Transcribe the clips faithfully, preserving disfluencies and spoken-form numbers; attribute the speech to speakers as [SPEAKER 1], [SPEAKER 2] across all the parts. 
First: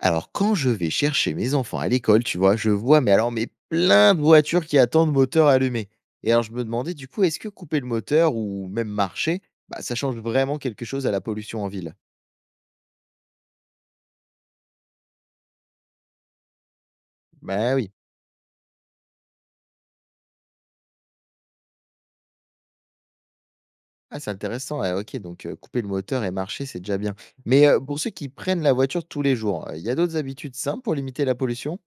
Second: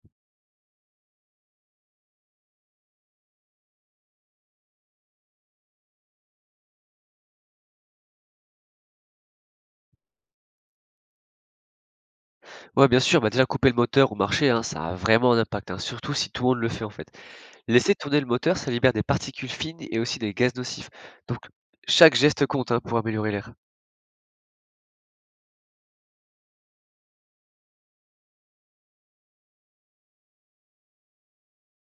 [SPEAKER 1] Alors, quand je vais chercher mes enfants à l'école, tu vois, je vois, mais alors, mais plein de voitures qui attendent moteur allumé. Et alors, je me demandais, du coup, est-ce que couper le moteur ou même marcher, bah, ça change vraiment quelque chose à la pollution en ville.
[SPEAKER 2] Ouais, bien sûr, bah, déjà couper le moteur ou marcher, hein, ça a vraiment un impact, hein, surtout si tout le monde le fait en fait.
[SPEAKER 1] Bah oui.
[SPEAKER 2] Laisser tourner le moteur, ça libère des particules fines et aussi des gaz nocifs. Donc chaque geste compte hein, pour améliorer l'air.
[SPEAKER 1] Ah, c'est intéressant. Ah, ok, donc euh, couper le moteur et marcher, c'est déjà bien. Mais euh, pour ceux qui prennent la voiture tous les jours, il y a d'autres habitudes simples pour limiter la pollution.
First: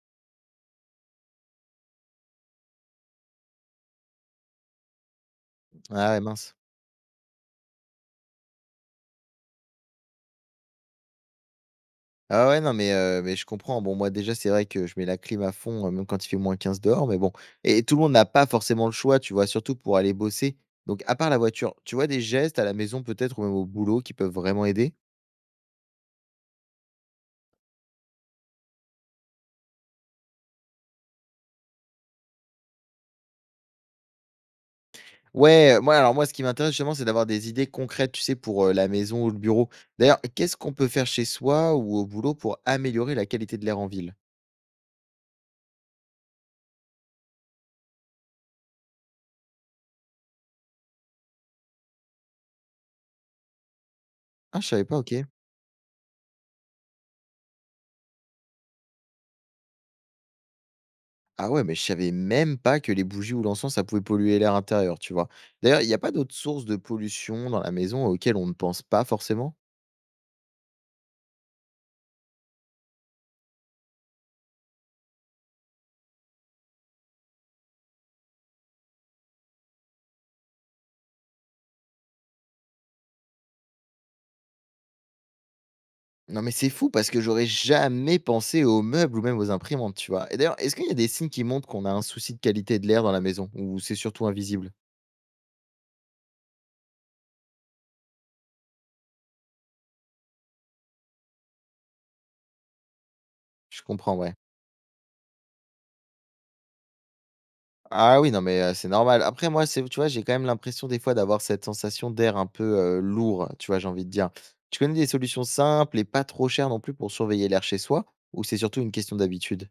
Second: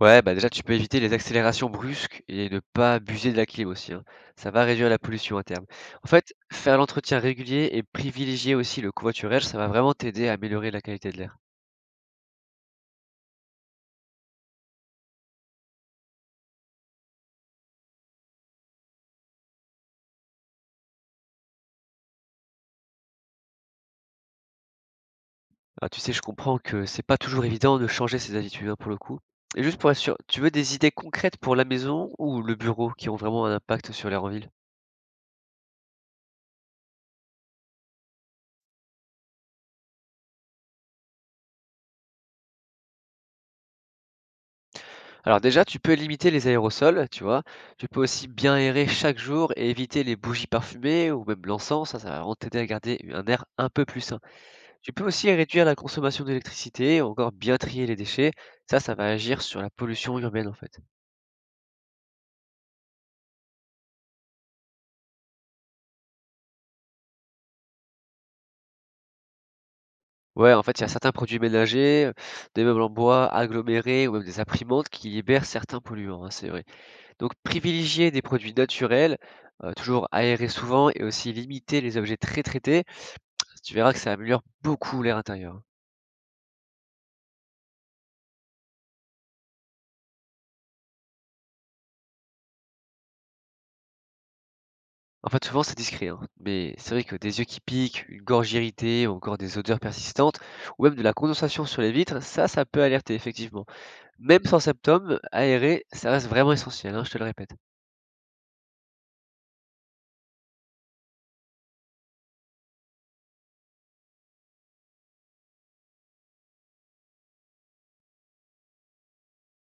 [SPEAKER 2] Ouais, bah déjà tu peux éviter les accélérations brusques et ne pas abuser de la clim aussi, hein. Ça va réduire la pollution à terme. En
[SPEAKER 1] Ah ouais,
[SPEAKER 2] fait,
[SPEAKER 1] mince.
[SPEAKER 2] faire l'entretien régulier et privilégier aussi le covoiturage, ça va vraiment t'aider à améliorer la qualité de l'air.
[SPEAKER 1] Ah ouais, non, mais heu, mais je comprends. Bon, moi, déjà, c'est vrai que je mets la clim à fond, heu, même quand il fait moins quinze dehors, mais bon, et tout le monde n'a pas forcément le choix, tu vois? Surtout pour aller bosser. Donc à part la voiture, tu vois des gestes à la maison peut-être ou même au boulot qui peuvent vraiment aider?
[SPEAKER 2] Ah, tu sais, je comprends que c'est pas toujours évident de changer ses habitudes, hein, pour le coup. Et juste pour être sûr, tu veux des idées concrètes pour la maison ou le bureau qui ont vraiment un impact sur l'air en ville?
[SPEAKER 1] Ouais, heu, moi, alors moi, ce qui m'intéresse justement, c'est d'avoir des idées concrètes, tu sais, pour, heu, la maison ou le bureau. D'ailleurs, qu'est-ce qu'on peut faire chez soi ou au boulot pour améliorer la qualité de l'air en ville?
[SPEAKER 2] Alors déjà, tu peux limiter les aérosols, tu vois. Tu peux aussi bien aérer chaque jour et éviter les bougies parfumées ou même l'encens, ça, ça va vraiment t'aider à garder un air un peu plus sain.
[SPEAKER 1] Ah, je savais
[SPEAKER 2] Tu
[SPEAKER 1] pas,
[SPEAKER 2] peux
[SPEAKER 1] OK.
[SPEAKER 2] aussi réduire la consommation d'électricité, ou encore bien trier les déchets, ça, ça va agir sur la pollution urbaine en fait.
[SPEAKER 1] Ah ouais, mais je savais même pas que les bougies ou l'encens, ça pouvait polluer l'air intérieur, tu vois. D'ailleurs, il n'y a pas d'autres sources de pollution dans la maison auxquelles on ne pense pas forcément?
[SPEAKER 2] Ouais, en fait, il y a certains produits ménagers, heu, des meubles en bois agglomérés ou même des imprimantes qui libèrent certains polluants, hein, c'est vrai. Donc privilégier des produits naturels, heu, toujours aérer souvent et aussi limiter les objets très traités, tu verras que ça améliore beaucoup l'air intérieur, hein.
[SPEAKER 1] Non, mais c'est fou parce que j'aurais jamais pensé aux meubles ou même aux imprimantes, tu vois. Et d'ailleurs, est-ce qu'il y a des signes qui montrent qu'on a un souci de qualité de l'air dans la maison ou c'est surtout invisible?
[SPEAKER 2] En fait, souvent, c'est discret, hein, mais c'est vrai que des yeux qui piquent, une gorge irritée ou encore des odeurs persistantes ou même de la condensation sur les vitres, ça, ça peut alerter effectivement.
[SPEAKER 1] Je comprends, ouais.
[SPEAKER 2] Même sans symptômes, aérer, ça reste vraiment essentiel, hein, je te le répète.
[SPEAKER 1] Ah oui, non, mais euh, c'est normal. Après, moi, c'est, tu vois, j'ai quand même l'impression des fois d'avoir cette sensation d'air un peu euh, lourd, tu vois, j'ai envie de dire. Tu connais des solutions simples et pas trop chères non plus pour surveiller l'air chez soi ou c'est surtout une question d'habitude?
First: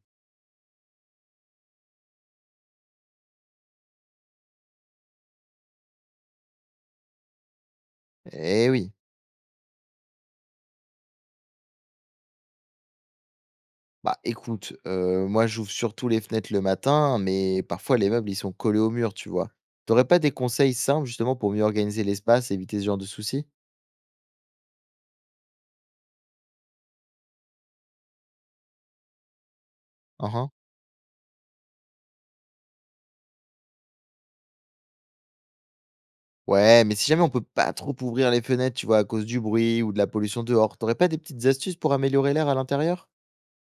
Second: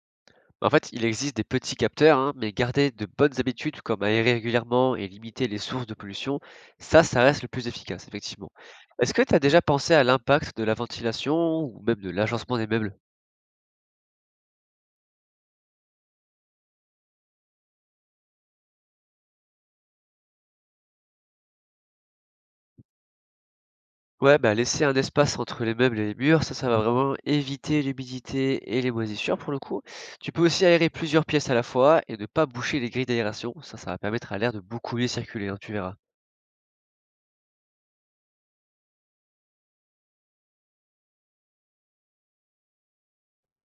[SPEAKER 2] Bah, en fait, il existe des petits capteurs, hein, mais garder de bonnes habitudes comme aérer régulièrement et limiter les sources de pollution, ça, ça reste le plus efficace, effectivement.
[SPEAKER 1] Eh oui.
[SPEAKER 2] Est-ce que tu as déjà pensé à l'impact de la ventilation ou même de l'agencement des meubles?
[SPEAKER 1] Bah, écoute, heu, moi, j'ouvre surtout les fenêtres le matin, mais parfois les meubles, ils sont collés au mur, tu vois? T'aurais pas des conseils simples, justement, pour mieux organiser l'espace et éviter ce genre de soucis?
[SPEAKER 2] Ouais, bah laisser un espace entre les meubles et les murs, ça, ça va vraiment éviter l'humidité et les moisissures pour le coup. Tu
[SPEAKER 1] Hein,
[SPEAKER 2] peux
[SPEAKER 1] hein.
[SPEAKER 2] aussi aérer plusieurs pièces à la fois et ne pas boucher les grilles d'aération. Ça, ça va permettre à l'air de beaucoup mieux circuler, hein, tu verras.
[SPEAKER 1] Ouais, mais si jamais on peut pas trop ouvrir les fenêtres, tu vois, à cause du bruit ou de la pollution dehors, t'aurais pas des petites astuces pour améliorer l'air à l'intérieur?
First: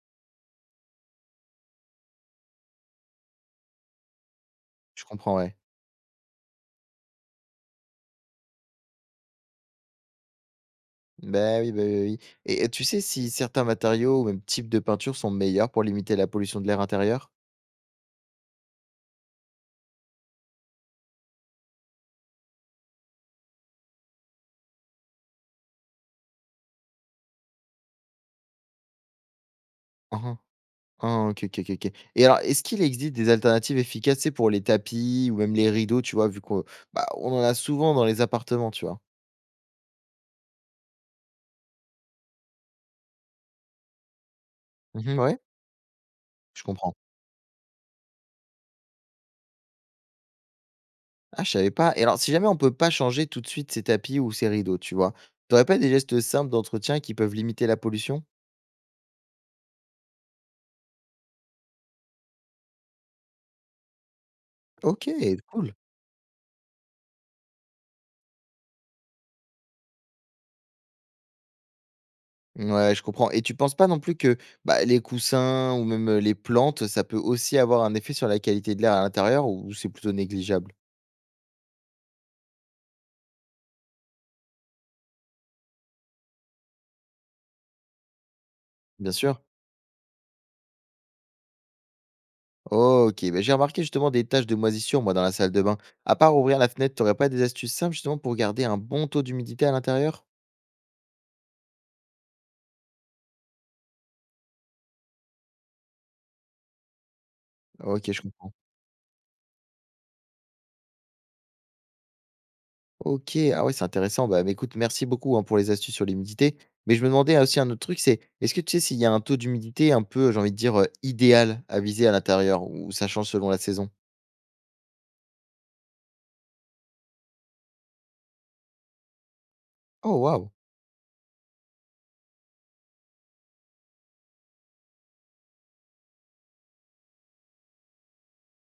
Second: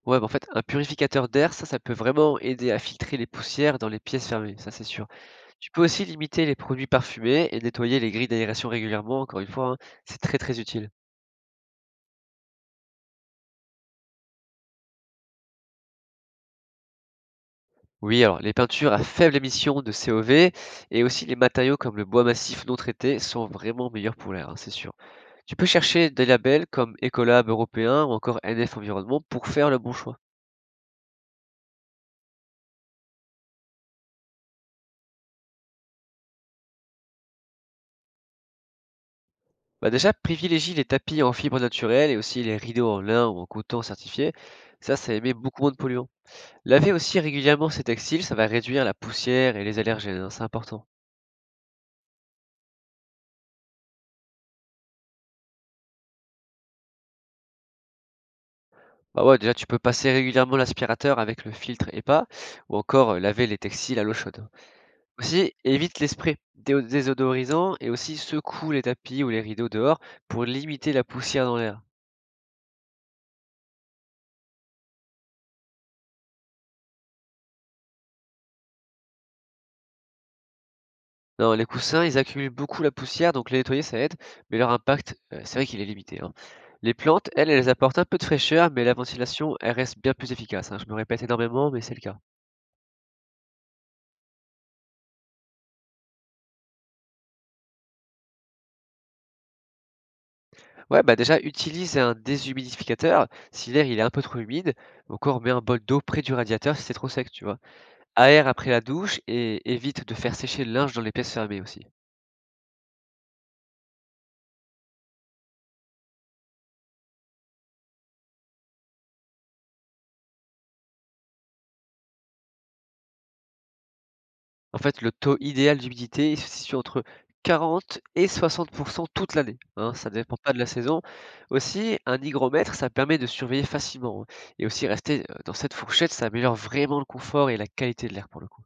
[SPEAKER 2] Ouais, bah en fait, un purificateur d'air, ça, ça peut vraiment aider à filtrer les poussières dans les pièces fermées, ça c'est
[SPEAKER 1] Je
[SPEAKER 2] sûr.
[SPEAKER 1] comprends, ouais.
[SPEAKER 2] Tu peux aussi limiter les produits parfumés et nettoyer les grilles d'aération régulièrement, encore une fois, hein, c'est très très utile.
[SPEAKER 1] Bah, oui, bah, oui, oui, oui. Et euh, tu sais si certains matériaux ou même types de peinture sont meilleurs pour limiter la pollution de l'air intérieur?
[SPEAKER 2] Oui, alors les peintures à faible émission de C O V et aussi les matériaux comme le bois massif non traité sont vraiment meilleurs pour l'air, hein, c'est sûr. Tu peux chercher des labels comme Ecolab européen ou encore N F Environnement pour faire le bon choix.
[SPEAKER 1] Hein, hein. Ah OK, OK, OK, OK. Et alors, est-ce qu'il existe des alternatives efficaces, tu sais, pour les tapis ou même les rideaux, tu vois? Vu qu'on, bah, on en a souvent dans les appartements, tu vois?
[SPEAKER 2] Bah déjà, privilégie les tapis en fibre naturelle et aussi les rideaux en lin ou en coton certifié. Ça, ça
[SPEAKER 1] Mmh
[SPEAKER 2] émet
[SPEAKER 1] ouais,
[SPEAKER 2] beaucoup moins de polluants.
[SPEAKER 1] je
[SPEAKER 2] Laver
[SPEAKER 1] comprends.
[SPEAKER 2] aussi régulièrement ces textiles, ça va réduire la poussière et les allergènes, hein, c'est important.
[SPEAKER 1] Ah, je savais pas, et alors si jamais on peut pas changer tout de suite ces tapis ou ces rideaux, tu vois? Tu aurais pas des gestes simples d'entretien qui peuvent limiter la pollution?
[SPEAKER 2] Bah, ouais, déjà, tu peux passer régulièrement l'aspirateur avec le filtre hépa ou encore, heu, laver les textiles à l'eau chaude.
[SPEAKER 1] OK,
[SPEAKER 2] Aussi,
[SPEAKER 1] cool.
[SPEAKER 2] évite les sprays déo désodorisants et aussi secoue les tapis ou les rideaux dehors pour limiter la poussière dans l'air.
[SPEAKER 1] Ouais, je comprends, et tu penses pas non plus que, bah, les coussins ou même, heu, les plantes, ça peut aussi avoir un effet sur la qualité de l'air à l'intérieur ou c'est plutôt négligeable?
[SPEAKER 2] Non, les coussins, ils accumulent beaucoup la poussière, donc les nettoyer, ça aide, mais leur impact, heu, c'est vrai qu'il est limité, hein. Les plantes, elles, elles apportent un peu de fraîcheur, mais la
[SPEAKER 1] Bien sûr.
[SPEAKER 2] ventilation, elle reste bien plus efficace, hein. Je me répète énormément, mais c'est le cas.
[SPEAKER 1] Ok, ben j'ai remarqué justement des taches de moisissure, moi, dans la salle de bain. À part ouvrir la fenêtre, t'aurais pas des astuces simples justement pour garder un bon taux d'humidité à l'intérieur?
[SPEAKER 2] Ouais, bah déjà, utilise un déshumidificateur si l'air il est un peu trop humide, ou encore mets un bol d'eau près du radiateur si c'est trop sec, tu vois.
[SPEAKER 1] Ok, je
[SPEAKER 2] Aère
[SPEAKER 1] comprends.
[SPEAKER 2] après la douche et évite de faire sécher le linge dans les pièces fermées aussi.
[SPEAKER 1] Ok, ah ouais, c'est intéressant. Bah, mais écoute, merci beaucoup hein, pour les astuces sur l'humidité. Mais je me demandais hein, aussi un autre truc, c'est est-ce que tu sais s'il y a un taux d'humidité un peu, j'ai envie de dire, euh, idéal à viser à l'intérieur ou ça change selon la saison?
[SPEAKER 2] En fait, le taux idéal d'humidité il se situe entre quarante et soixante pour cent toute l'année, hein, ça ne
[SPEAKER 1] Oh
[SPEAKER 2] dépend
[SPEAKER 1] waouh!
[SPEAKER 2] pas de la saison. Aussi, un hygromètre, ça permet de surveiller facilement, hein. Et aussi, rester euh, dans cette fourchette, ça améliore vraiment le confort et la qualité de l'air pour le coup.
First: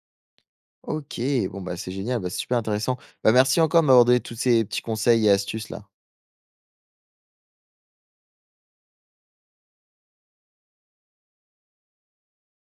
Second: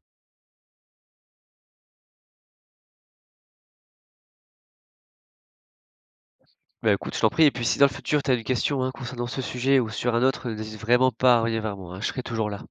[SPEAKER 1] Ok, bon bah c'est génial, bah, c'est super intéressant. Bah merci encore de m'avoir donné tous ces petits conseils et astuces là.
[SPEAKER 2] Bah, écoute, je t'en prie et puis si dans le futur tu as une question, hein, concernant ce sujet ou sur un autre, n'hésite vraiment pas à revenir vers moi, hein, je serai toujours là.